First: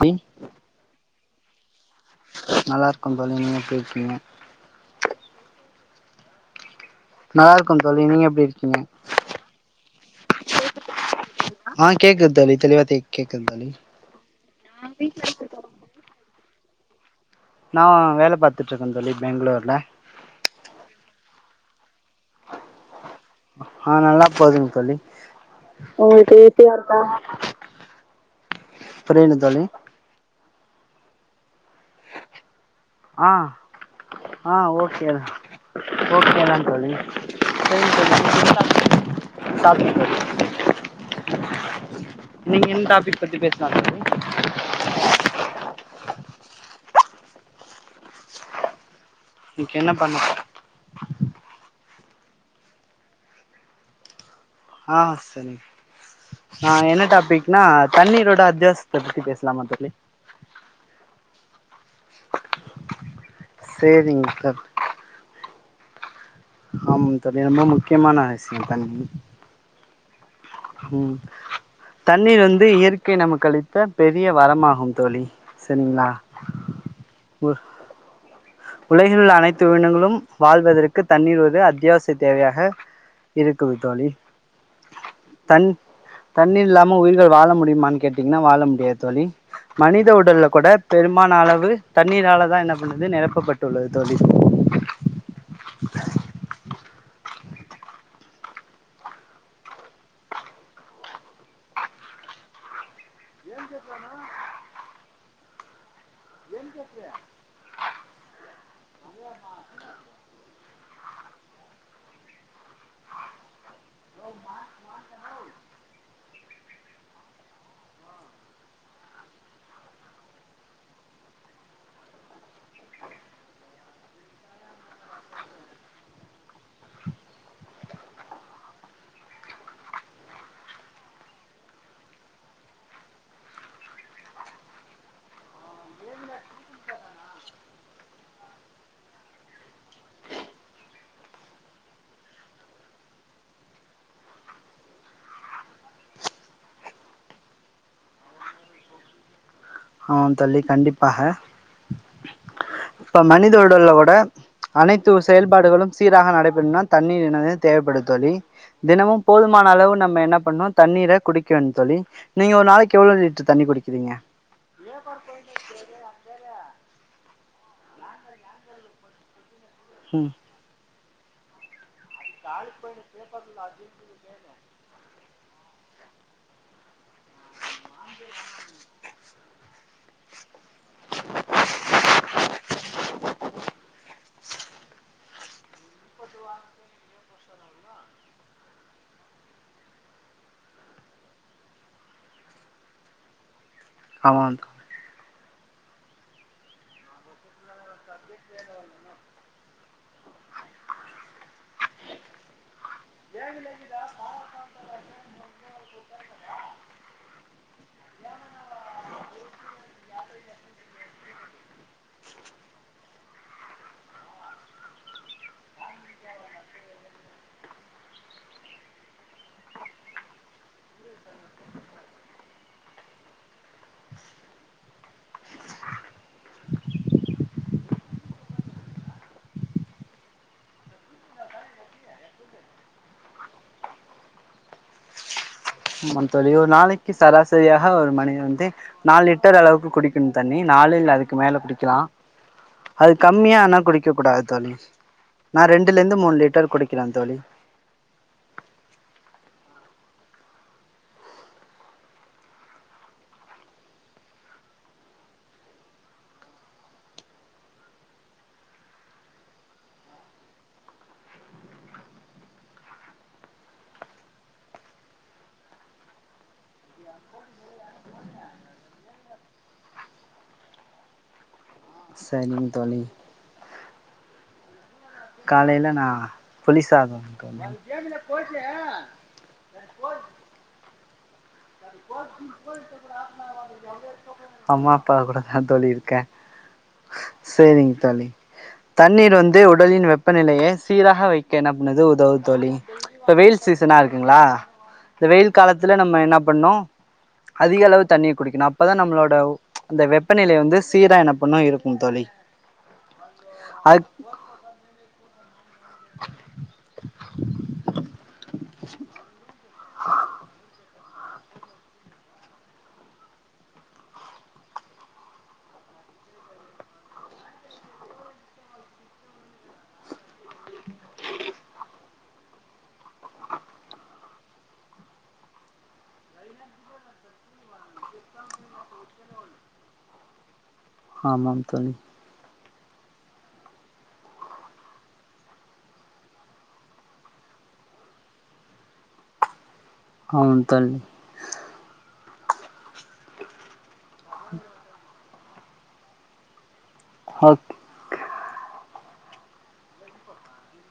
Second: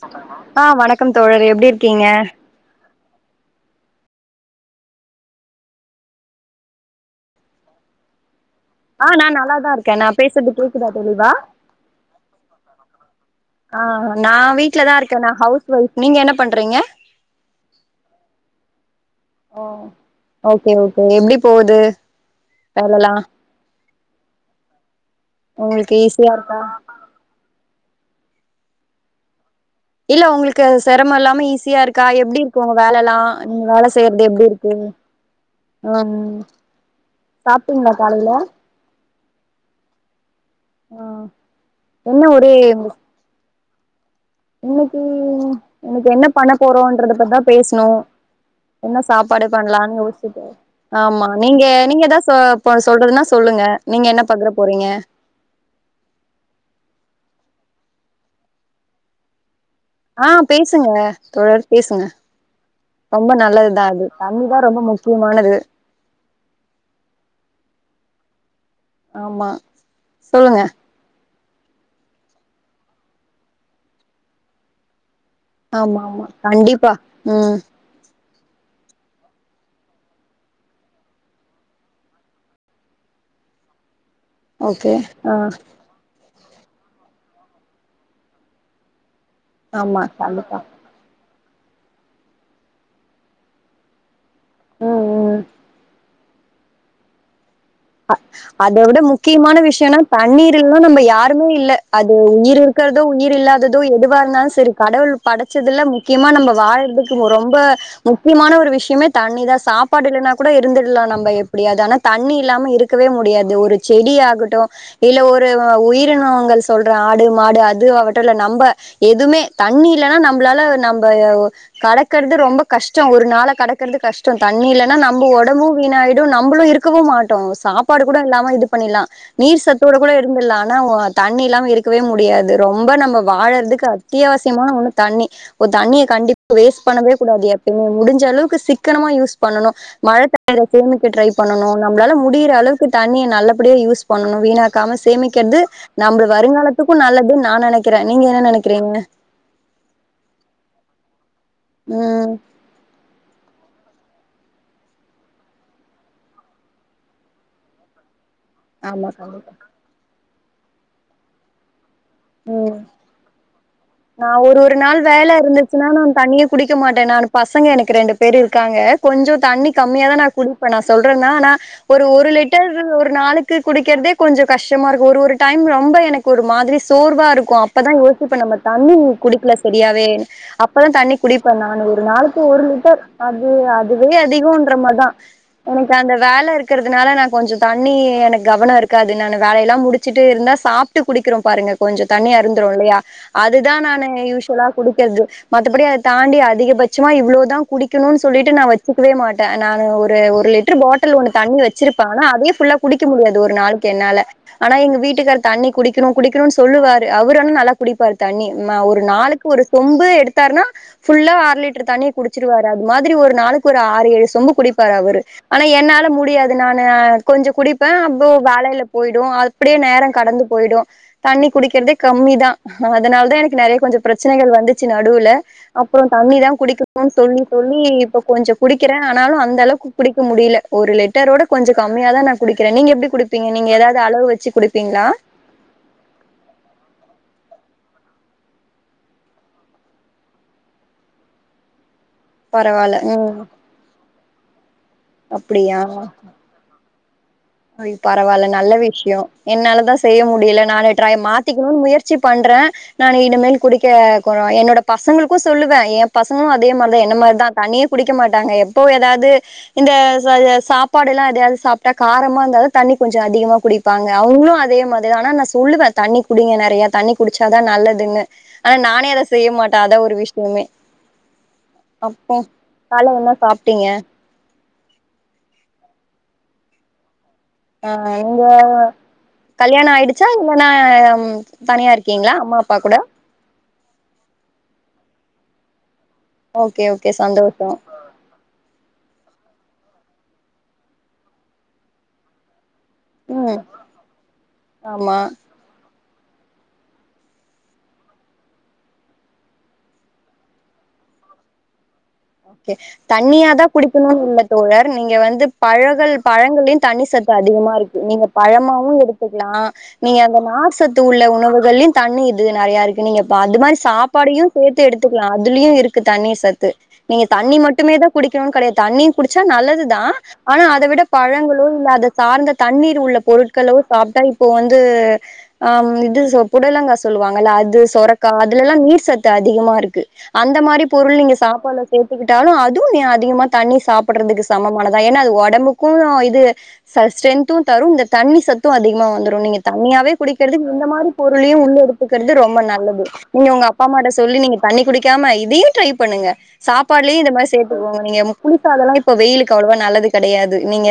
ம் ஆ வணக்கம் தோழரே எப்டி இருக்கீங்க நல்லா இருக்கோ ப நீங்க எப்டி இருக்கீங்க நல்லா இருக்கோ தோழி நீங்க எப்டி இருக்கீங்க ஆ நா நல்லாதா இருக்கே நா பேசுறது கேக்குதா தெளிவா ஆ கேக்குது தோழி தெளிவா தே கேக்குது தோழி ஆ நா வீட்லதா இருக்கே நா ஹவுஸ் ஒய்ஃப் நீங்க என்ன பண்றீங்க நான் வேல பாத்துட்டு்ருக்கே தோழி ஓ பெங்களூர்ல ஓகே ஓகே எப்டி போகுது வேலலாம் ஆ நல்லா போகுதுங்க தோழி ஈஸியா உங்களுக்கு இருக்கா [unintelligible] பிரேண்டு தோழி இல்ல உங்களுக்கு அது சிரம இல்லாம ஈஸியா இருக்கு அக்கா எப்டி இருக்கு உங்க வேல எல்லா ஆ நீங்க வேல செய்யறது எப்டி இருக்கு ம் ஓகேதா தோழி [unintelligible] சாப்ட்டீங்களா காலைல சாரிக ஆ என்ன ஒரே நீங்க என்ன டாபிக் பத்தி பேசின இன்னைக்கி எனக்கு என்ன பண்ண போறோன்றத பத்திதா பேசணு என்ன சாப்பாடு இன்னைக்கு என்ன பண்ணலான்னு பண்ண யோசிச்சுட்டு ஆமா நீங்க நீங்க எதா சொல்றதுன்னா சொல்லுங்க நீங்க என்ன பாக்குறப் ஆ சரி ஆ என்ன டாபிக்னா தண்ணீரோட அத்தியாவசத்தை பத்தி பேசலாமா தள்ளி ஆ பேசுங்க தோழர் பேசுங்க ரொம்ப நல்லதுதா அது சேரிங்க தண்ணிதா தோழி ரொம்ப முக்கி கியமானது ஆமாங் தோழி ரொம்ப முக்கியமான விஷ்யோ தண்ணி ஆமா சொல்லுங்க ம் தண்ணீ வந்து இயற்கை நமக்கு அளித்த பெரிய வரமாகும் தோழி ஆமா சரிங்களா ஆமா கண்டிப்பா ம் [inaudible] உலகில் உள்ள அனைத்து உயினங்களும் வாழ்வதற்கு தண்ணீர் ஒரு அத்தியாவசிய தேவையாக இருக்கும் தோழி ஓகே ஆ தண் தண்ணீர் இல்லாம உயிர்கள் வாழ முடியுமானு கேட்டீங்கன்னா வாழ முடியாது தோழி ஆமா மனித உடல்ல கண்டிப்பா கூட பெருமான அளவு தண்ணீரால தா என்ன பண்ணுது நெரப்பப்பட்டுள்ளது தோழி ம் ம் அ அத விட முக்கியமான விஷ்யனா தண்ணீர் இல்னா நம்ப யாருமே இல்ல அது உயிரு இருக் க்கறதோ உயிர் இல்லாததோ எதுவா இருந்தாலு சரி கடவுள் படைச்சதுல முக்கியமா நம்ம வாழ்றதுக்கு ரொம்ப முக்கியமான ஒரு விஷ்யமே தண்ணி தா சாப்பாடு இல்லன்னா கூட இருந்துட்லா நம்ப எப்டியாது ஆனா தண்ணி இல்லாம இருக்கவே முடியாது ஒரு செடி ஆகட்டு இல்ல ஒரு உயிரினங்கள் சொல்ற ஆடு மாடு அது ஆகட்டு இல்ல நம்ப எதுமே தண்ணி இல்லனா நம்ளால நம்ம ய ஒ கடக்கறது ரொம்ப கஷ்டோ ஒரு நாள கடக்கறது கஷ்டோ தண்ணி இல்லனா நம்ப ஒடம்பு வீணாயி டு நம்பளு இருக்கவு மாட்டோ சாப்பாடு கூட இல்லாம இது பண்ணில்லா நீர் சத்தோட கூட இருந்துல்லா ஆனா தண்ணி இல்லாம இருக்கவே முடியாது ரொம்ப நம்ப வாழ்றதுக்கு அத்தியவசியமான ஒன்னு தண்ணி ப்போ தண்ணிய கண்டிப்பா வேஸ்ட் பண்ணவே கூடாது எப்பமே முடிஞ்ச அளவுக்கு சிக்கனமா யூஸ் பண்ணணு மழ தண் [inaudible] சேமிக்க ட்ரை பண்ணனு நம்ளால முடியுற அளவுக்கு தண்ணிய நல்லபடியா யூஸ் பண்ணணு வீணாக்காம சேமிக்றது நம்ப வருங்காலத்துக்கு நல்லதுன் நா நெனைக்குற நீங்க என்ன நெனைக்கிறீங்க ஆமாம் தோழி கண்டிப்பாக ம் இப்ப மனித உடல்ல கூட அனைத்து செயல்பாடுகளு சீராக நடைபெறுனா தண்ணீ [unintelligible] தேவைப்படு தோழி ஆமா தினமும் கண்டிப்பா போதுமான அளவு நம்ம என்ன பண்ணோ தண்ணீர குடிக்கணு தோழி நீங்க ம் ஒரு நாளைக்கு எவ்ளோ லிட்ரு தண்ணி குடிக்கிறீங்க ரெண்டு நாள் வேல இருந்துச்சுன்னா நா தண்ணியே குடிக்க மாட்டே நானு பசங்க எனக்கு ரெண்டு பேரு இருக்காங்க கொஞ்சோ தண்ணி கம்மியா தா நா ம் குடிப்பே நா சொல்றனா ஆனா ஒரு ஒரு ஒரு லிட்டர் ஒரு நாளுக்கு குடிக்கிறதே கொஞ்சோ கஷ்டமா இருக்கு ஒரு ஒரு டைம் ரொம்ப எனக்கு ஒரு மாதிரி சோர்வா ர் வா இருக்கு அப்பதா யோசிப்பே நம்ப தண்ணி குடிக்கல சரியாவே அப்பதா தண்ணி குடிப்பே நானு ஒரு நாளுக்கு ஒரு லிட்டர் அது அதுவே அதிகோன்ற மாரிதா எனக்கு அந்த வேல இருக்கிறதுனால நா கொஞ்சோ தண்ணி எனக் கவனோ இருக்காது நா அந்த வேலைலா முடிச் ச்சுட்டு இருந்தா சாப்ட்டு குடிக்குறோ பாருங்க கொஞ்ச தண்ணி அருந்துறோ இல்லையா அதுதா நானு ஆமா யூஷுவலா குடிக்கர்து மத்தபடி அத தாண்டி அதிகபட்சமா இவ்ளோ தா குடிக்கணு சொல்லிட்டு நா வச்சக்கவே மாட்டே நானு ஒரு ஒரு லிட் ட்ரு பாட்டில் ஒன்னு தண்ணி வச்சிருப்பே ஆனா அதே ஃபுல்லா குடிக்க முடியாது ஒரு நாளைக்கு என்னால ஆனா எங் வீட்டுக்காரு தண்ணி குடிக்கிணு குடிக்கிணு சொல் சொல்லுவாரு அவுரு ஆனா நல்லா குடிப்பாரு தண்ணி ம ஒரு நாளுக்கு ஒரு சொம்பு எடுத்தாருன்னா ஃபுல்லா அர லிட்ரு தண்ணிய குடிச்சிருவாரு அது மாதிரி ஒரு நாளைக்கு ஒரு ஆறு ஏழு சொம்பு குடிப்பாரு அவுரு ஆனா என்னால முடியாது நானுஆத் கொஞ்சு குடிப்ப அப்போ வேலைய்ல போய்டு ஆத் ப்டியே நேர கடந்து போய்டு தண்ணி குடிக்கெற்தே கம்மி தா அதனால்தா எனக்கு நறைய கொஞ்சு ப்ரச்சனைகள் வந்துச்சு நடுவ்ல அப்றோ தண்ணி தா குடிக்கணு சொல்லி சொல்லி இப்ப கொஞ்சோ குடிக்கிறே ஆனாலு அந்தளவ்க்கு புடிக்க முடில ஒரு லெட்டரோட கொஞ்ச கம்மியா தா நா குடிக்கற நீங்க எப்டி குடுப்பீங்க நீங்க ஏதாவ்து அளவு வச்சு குடிப்பீங்களா ஆமான் தோழி ஒரு நாளக்கி சராசரியாஹ ஒரு மணி வந்து நால் லிட்டர் அளவுக்கு குடிக்குண் தண்ணி நாலு இல்ல அதுக்கு மேல குடிக்கலா பரவால்ல அது ம் கம்மியா ஆனா குடிக்க கூடாத் தோழி நா அப்டியா ரெண்டுலந்து மூண் லிட்டர் குடி கிலா தோலி அய் பரவால்ல நல்ல விஷ்யோ என்னாலதா செய்ய முடியல நானு ட்ரைம் மாத்திக்கிணு முயற்சி பண்ற நானு இனமேல் குடிக்க கொரோ என்னோட பசங்ளுக்கு சொல்லுவ எ பசங்ளு அதே மார்தா என்ன மார்தா தண்ணித் குடிக்க மாட்டாங்க எப்போ ஏதாது இந்த ச ய சாப்பாடெல்லா எதையாது சாப்ட்டா காரம் மா இந்தாத தண்ணி கொஞ்ச அதிகமா குடிப்பாங்க அவ்ங்ளு அதே மாதிதா ஆனா நா சொல்லுவ தண்ணி குடிங்க நெறைய தண்ணிக் குடிச்சாதா நல்லதுன்னு ஆ நானே அத செய்ய மாட்ட அதா ஒரு விஷ்னுமே அப்போ சரிங்க தோழி கால்ல என்னா சாப்ட்டீங்க காலையில நா புலிசாதம் கோனே கல்யாண ஆய்டுச்சா இல்லன்னா யம் அம்மா அப்பா கூடஹா தோழி இருக்கே ஓகே ஓகே சந்தோஷோ தலி தண்ணீர் வந்து உடலின் வெப்பநிலையே சீராக வைக்க எனா பன்னுது உதவு தோழி ப்ப வெயில் ம் சீசனா இருக்குங்ளா ஆமா இந்த வெயில் காலத்துல நம்ம என்ன பண்ணோ அதிக அளவு தண்ணீ குடிக்கணு அப்பதா நம்ளோடவ் அந்த வெப்பநிலை வந்து சீரா என்ன பண்ணு இருக்கும் தோழி ஓகே தண்ணியாதா அத் குடிப்பணுனு இல்ல தோழர் நீங்க வந்துப் பழகல் பழங்கள்யு தண்ணி சத்து அதிகமா ருக்கு நீங்க பழமாவு எடுத்துக்லா நீங்க அந்த நார் சத் தூள்ள உணவுகள்ளி தண்ணி இது நறையா இருக்கு நீங்க பாத்து மாரி சாப்பாடையு சேத்து எடுத்துக்லா அதுலுயு இர் க்கு தண்ணி சத்து நீங்க தண்ணி மட்டுமே தா குடிக்கணுன் கடையா தண்ணி குடிச்சா நல்லதுதா ஆனா அத விட பழங்களுல்ல அத சார்ந்த தண்ணீர் உள்ள பொருட்களோ சாப்ட்டா இப்போ வந்து ஆம் இது சொ புடலங்கா சொல்லுவாங்கல்ல அது சொரக்கா அதுலல்லா நீர் சத்து அதிகமாருக்கு அந்த மாரி பொருள் நீங்க ஆமாம் சாப்பாலஸ் தோழி ஒத்துக்கிட்டாலு அதுவு நீ அதிகமா தண்ணி சாப்பட்றதுக்கு சமமானதா ஏன்னா அது ஒடம்புக்கு ஆ இது சஸ் ஸ்ட்ரென்த்து தரு இந்த தண்ணி சத்து அதிகமா வந்துரு நீங்க தண்ணியாவே குடிக்கெற்து ஆமாம் இந்த தோழி மாரி பொருளையு உள்ள எடுத்துக்குற்து ரொம்ப நல்லது நீங்க உ அப்பாம்மாட்ட சொல்லி நீங்க தண்ணி குடிக்காம இதியு ட்ரை பண்ணுங்க சாப்பாட்லி இந்த மாரி ஓக் சேத் [inaudible] நீங்க புளிசாதல்லா இப்ப வெயிலுக்கு அவ்ளவா நல்லது கெடையாது நீங்க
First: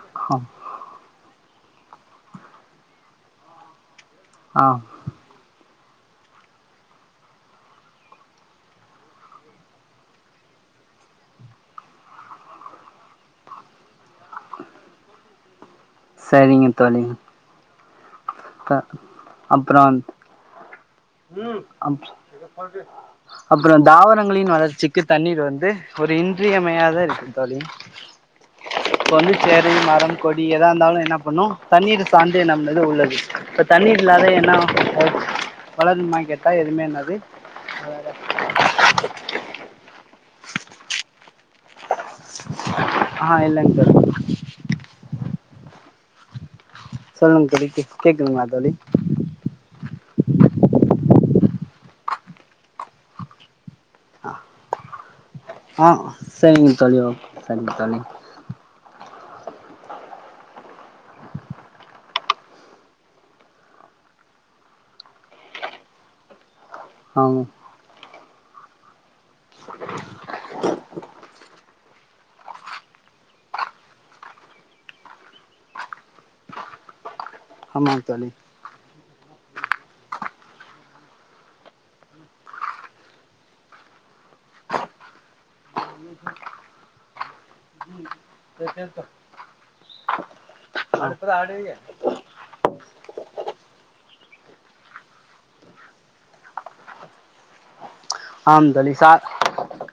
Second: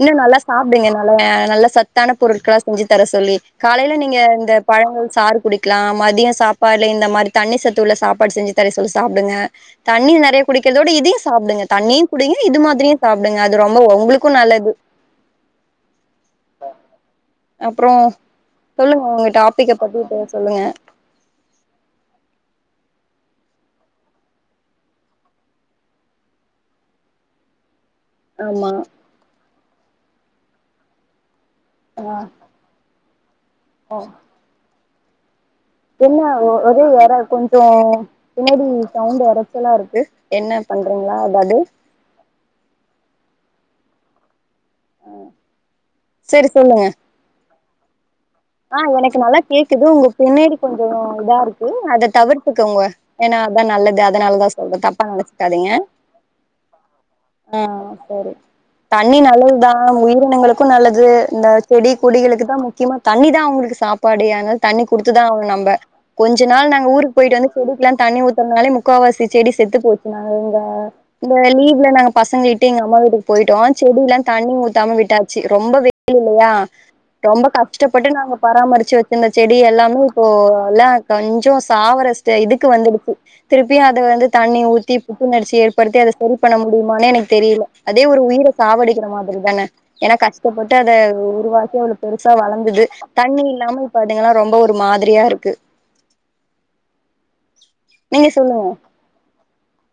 இன்னு ஆ நல்லா சாப் குடுங்க நல்ல நல்லா சத்தான பொருள்க்களா செஞ்சு தர சொல்லி காலையில நீங்க இந்த ஆ பழங்கள் சாறு குடிக்லா மதிய சாப்பாட்ல இந்த மாரி தண்ணி சத்து உள்ள சாப்பாட் செஞ்சி தர சொல்லி சாப்டுங்க தண்ணி நறையா குடிக்கிறதோட இதையு சாப்டுங்க தண்ணியி குடிங்க இது மாதிரியு சாப்டுங்க அது ரொம்பவ் உங்ளுக்கு நல்லது சரிங்க தொழி அப்றோ சொல்லுங்க உங்க டாபிக்க பத்தி பேர் சொல்லுங்க உம் [unintelligible] அப்பறான் தாவாரங்களின் வளர்ச்சிக்கி தண்ணீர் வந்து ஒரு இன்றியமையாதாருக்கு தோழி ஆமா இப்ப வந்து செரி மரம் கொடி ஏதா இந்தாலு என்னா பண்ணு தண்ணீர ஆ சாந்தே நம்ம இது உள்ளது தண்ணிர் இல்லாத என் ஆவு என்ன ஆவு அது வேற கொஞ்சோ பினாடி சவுண்டு வேற சுலா ருக்கு என்ன பண்றீங்களா பட்டே ஆ இல்லங் [unintelligible] செரி சொல்லுங்க சொல்லுங்க படி கேக்குதுங்ளா ஆ எனக் நல்லா கேக்குது உங்க பின்னாடி கொஞ்சோ இதா இருக்கு அத தவிர்த்துதங்க உங்க ஏனா அத்தா நல்லது அதனாலதா சொல்ற தப்பா நெனச் த்தாதிங்க ஆ சரிங்க தோழி ஓகே ஆ சரிங்க தோழி சரி தண்ணி நல்லது தா உயிரினங்களுக்கு நல்லது இந்த செடி குடிகளுக்கு தா முக்கியமா தண்ணி தா அவுங்ளுக்கு சாப்பாடே அதனால தண்ணி குடுத்துதா ஆவுனு நம்ப கொஞ்ச நாள் நாங்க ஊருக் ஆ போயிட்டு வந்து செடிக்லா தண்ணி ஊத்தனாலே முக்காவாசி செடி செத்து போச்சி நாங்க இந்த லீவ்ல நாங்க பசங்க கிட்டே எங்க அம்மா வீட்டுக்கு போயிட்டோ செடி எல்லா தண்ணி ஊத்தாம விட்டாச்சி ரொம்ப வெ இல்லயா ரொம்ப ஆமாங்க கஷ்டப்பட்டு தோழி நாங்க பராமரிச்சி வச்சு இந்த செடி எல்லாமே இப்போ எல்லா கொஞ்ஜோ சாவர இதுக்கு வந்துடுச்சி திருப்பியு அத வந்து தண்ணி ஊத்தி புத்துணரிச்சி ஏற்படுத்தி அத சரி பண்ண முடியுமானே எனக்கு தெரியல அதே ஒரு உயிர சாவடிக்கிற மாதிரி தன ஏனா கஷ்டப்பட்டு அத உருவாக்கி அவ்ளோ பெருசா வளந்து க்து தண்ணி இல்லாம இப்ப அதுங்லா ரொம்ப ஒரு மாதிரியாருக்கு நீங்க ஆ சொல்லுங்க தலி சா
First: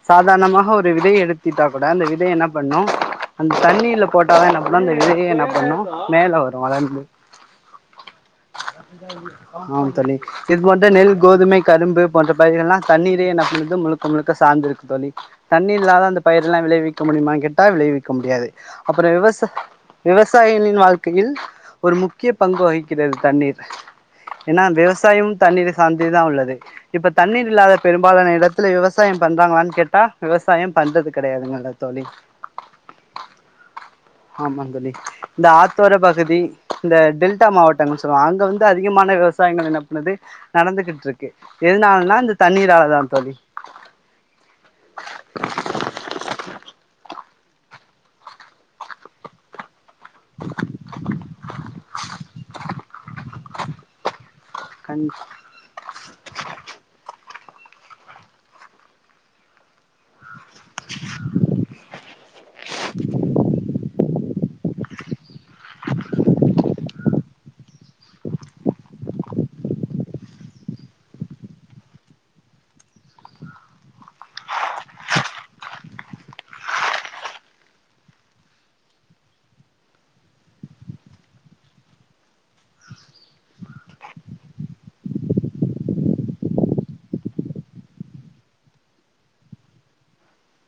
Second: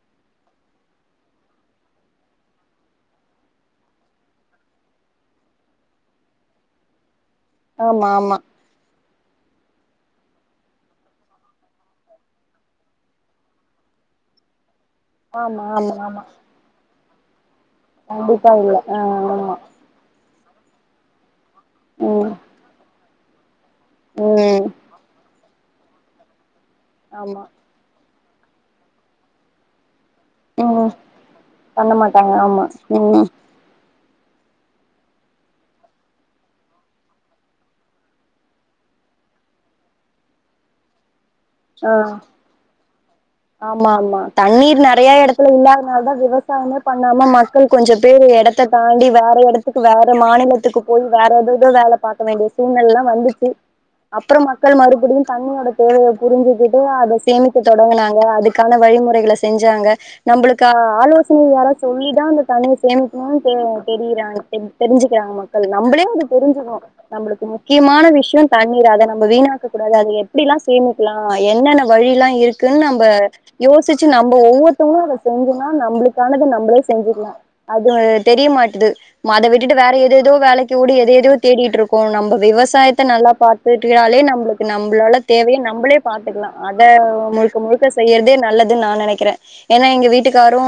சாதாரணமாக ஒரு விதை எடுத்திட்டா கூட அந்த விதை என்னா பண்ணு அந்த தண்ணீல போட்டாலா என்ன பண்ணு அந்த விதை என்ன பண்ணு மேல வரு அத வந்து ஆமா ஆமா ஆம் தலிக் இது போன்ற நெல் கோதுமை கரும்பு போன்ற பயிர்கள் எல்லா தண்ணீரே இன்னா பன்னுது முழுக்க முழுக்க சாந்திருக்கு தோழி ஆமா தண்ணீர் ஆமா இல்லாத அந்த ஆமா பயிர்லா விளைவிக்க முடியுமான் கேட்டா விளைவிக்க முடியாது கண்டிப்பா இல்ல அப்புற விவசா ஆ விவசாயிகளின் வாழ்க்கையில் ஒரு முக்கிய ஆமா பங்கு வகிக்கிறது தண்ணீர் ஏனா ம் ம் விவசாயமும் தண்ணீரை சார்ந்தே தா உள்ளது இப்ப ஆமா தண்ணீர் இல்லாத பெரும்பாலான இடத்துல விவசாயம் பண்றாங்களான் கேட்டா விவசாயம் ம் பண்றது கடையாதுங்க பண்ண தோழி மாட்டாங்க ஆமா ம் ஆமா தோழி இந்த ஆத்தோர பகுதி இந்த டெல்டா மாவட்டங்க சொல்லுவாங்க அங்க வந்து அதிகமான விவசாயங்க என்ன பண்ணுது நடந்துகிட்ருக்கு ஆ எதனால்னா இந்த தண்ணீரால தா தோழி ஆமா ஆமா தண்ணீர் நறைய எடத்துல இல்லாதனால தா விவசாயமே பண்ணாம மட் குனுகொஞ்ச பேர் எடத்த தாண்டி வேற எடத்துக் க்கு வேற மாநிலத்துக்கு போய் வேற ஏதேதோ வேல பாக்க வேண்டிய சூழ்நிலைலா வந்துச்சி அப்புற மக்கள் கண் மறுபடியும் தண்ணியோட தேவைய புரிஞ்சிகிட்டு அத சேமிக்க தொடங்கினாங்க அதுக்கான வழிமுறைகளை செஞ்சாங்க நம்ளுக்கு ஆலோசனை யாரா சொல்லிதா அந்த தண்ணிய சேமிக்கணு தெ தெரிறாங்க தெ தெரிஞ்சிக்றாங்க மக்கள் நம்ளே அத புரிஞ்சிகணு நம்மளுக்கு முக்கியமான விஷ்யோ தண்ணீர் அத நம்ம வீணாக்க கூடாது அத எப்டிலா சேமி லா என்னன்ன வழிலா இருக்குன் நமக் இப்ப யோசிச்சி நம்ம ஒவ்வொருதங்ளு அத செஞ்சினா நம்ளுக்கானத நம்மளே செஞ்க்ளா அது தெரிய மாட்டது மத விட்டுட்டு வேற எதேதோ வேலைக்கி ஓடி எதேதையோ தேடிட்ருக்கோ நம்ப விவசாயத்த நல்லா பாத் துகிட்டுகாலே நம்ளுக்கு நம்மளால தேவைய நம்பளே பாத்துக்லா அத முழுக்க முழுக்க செய்யறதே நல்லது நா நெனைக்கிறே ஏனா எங்க வீட்டுக்காரூ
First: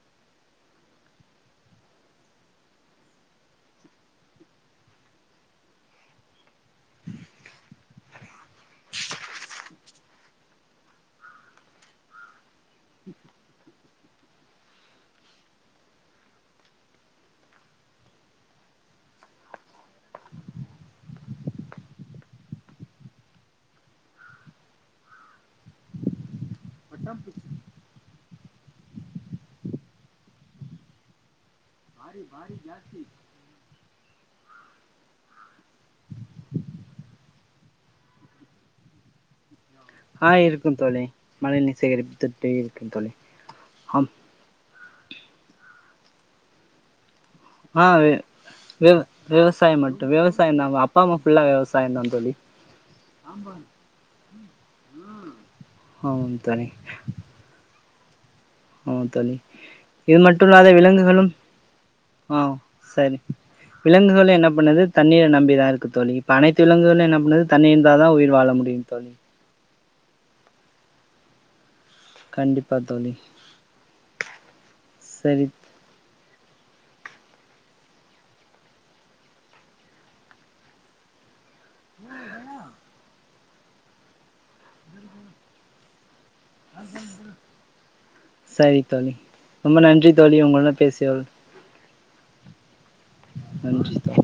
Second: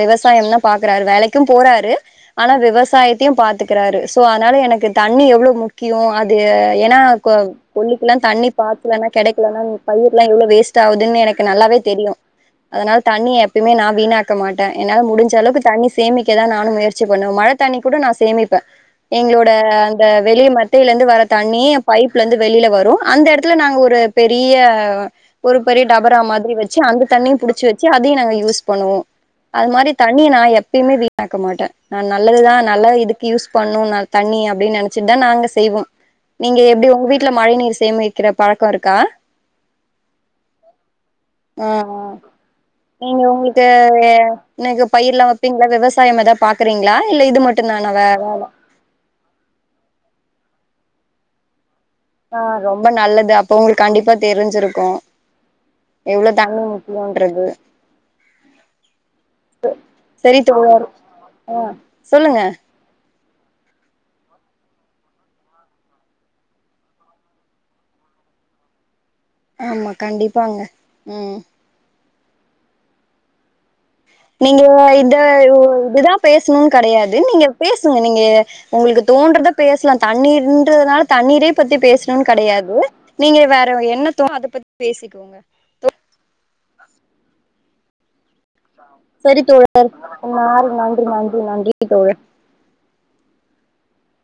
விவசாயந்தா பாக்குறாரு வேலைக்கு போறாரு ஆனா விவசாயத்யூ பாத்துக்குறாரு சோ அதனால எனக்கு தண்ணி எவ்ளோ முக்கியோ அது ஏனா கொ கொள்ளுக்லா தண்ணி பாத்லனா கெடைக்கலனா பயிர்லா எவ்ளோ வேஸ்ட் ஆவுதுன்னு எனக்கு நல்லாவே தெரியு அதுனால் தண்ணிய எப்பயுமே நா வீணாக்க மாட்டே என்னால முடிஞ்ச அளவுக்கு தண்ணி சேமிக்க தா நானு முயற்சி பண்ணுவே மழ தண்ணிக்கூட நா சேமிப்பே எங்ளோட அந்த வெளிய மத்தையில இருந்து வர தண்ணி பைப்ல இருந்து வெளியில வரு அந்த எடத்துல நாங்க ஒரு பெரிய்ய ஒரு பெரிய டபரா மாதிரி வச்சி அந்த தண்ணியு புடிச்சி வ சி அதையு நாங்க யூஸ் பண்ணுவோ அது மாரி தண்ணிய நா எப்பயுமே வீணாக்க மாட்டே ந நல்லதுதா நல்லா இதுக்கு யூஸ் பண்ணூ நா தண்ணி அப்டின் நெனச்சிட் தா நாங்க செய்வோ நீங்க எப்டி உங்க வீட்ல மழை நீர் சேமிக்ற பழக்கோ இருக்கா ஆ இருக்கு தோழி ஆ மழைநீர் சேகரிப்பு தொட்டி இருக்கும் தோழி நீங்க உங்ளுக்கூ ஆம் அ னக்கு பயிர்லா வப்பிங்ளா விவசாயம் எதா பாக்குறீங்ளா இல்ல இது மட் ஆ வெ விவ் விவசாயோ மட்டு விவசாயந்தாங்க அப்பாம்மா ஃபுல்லா விவசாயந்தாங்க ஆ ரொம்ப நல்லது அப்பொ ஒங்ளுக் கண்டிப்பா தெரிஞ்சிருக்கூ எவ்ளோ ஆமாம் தண்ணி தோழி முக்கியோன்றது ஆ தண்ணி இது சரி மட்டுல்லாத தோழர் விலங்குகளும் ஆ ஆ சொல்லுங்க சரி விலங்குகளு என்னப் பண்ணுது தண்ணீர நம்பிதா இருக்கு தோழி இப்ப அனைத்து விலங்குகளு என்ன பண்ணது தண்ணி இருந்தாதா உயிர்வாழ முடி டியு தோழி ஆமா கண்டிப்பாங்க உம் கண்டிப்பா தோழி நீங்க இத சரி யு இததா பேசணூன் கெடையாது நீங்க பேசுங்க நீங்க உங்களுக்கு தோன்றத பேசலா தண்ணீருன்றதுனால தண்ணீரே பத்தி பேசணூன் கெடையாது நீங்க வேற என்னத்தோ அத பத்தி பேசிக்கோங்க அ சரி தோழி சரி ரொம்ப நன்றி தோழி தோழர் உங்களுடன் நன்றி பேசியோ நன்றி நன்றி தோழர் நன்றி தோ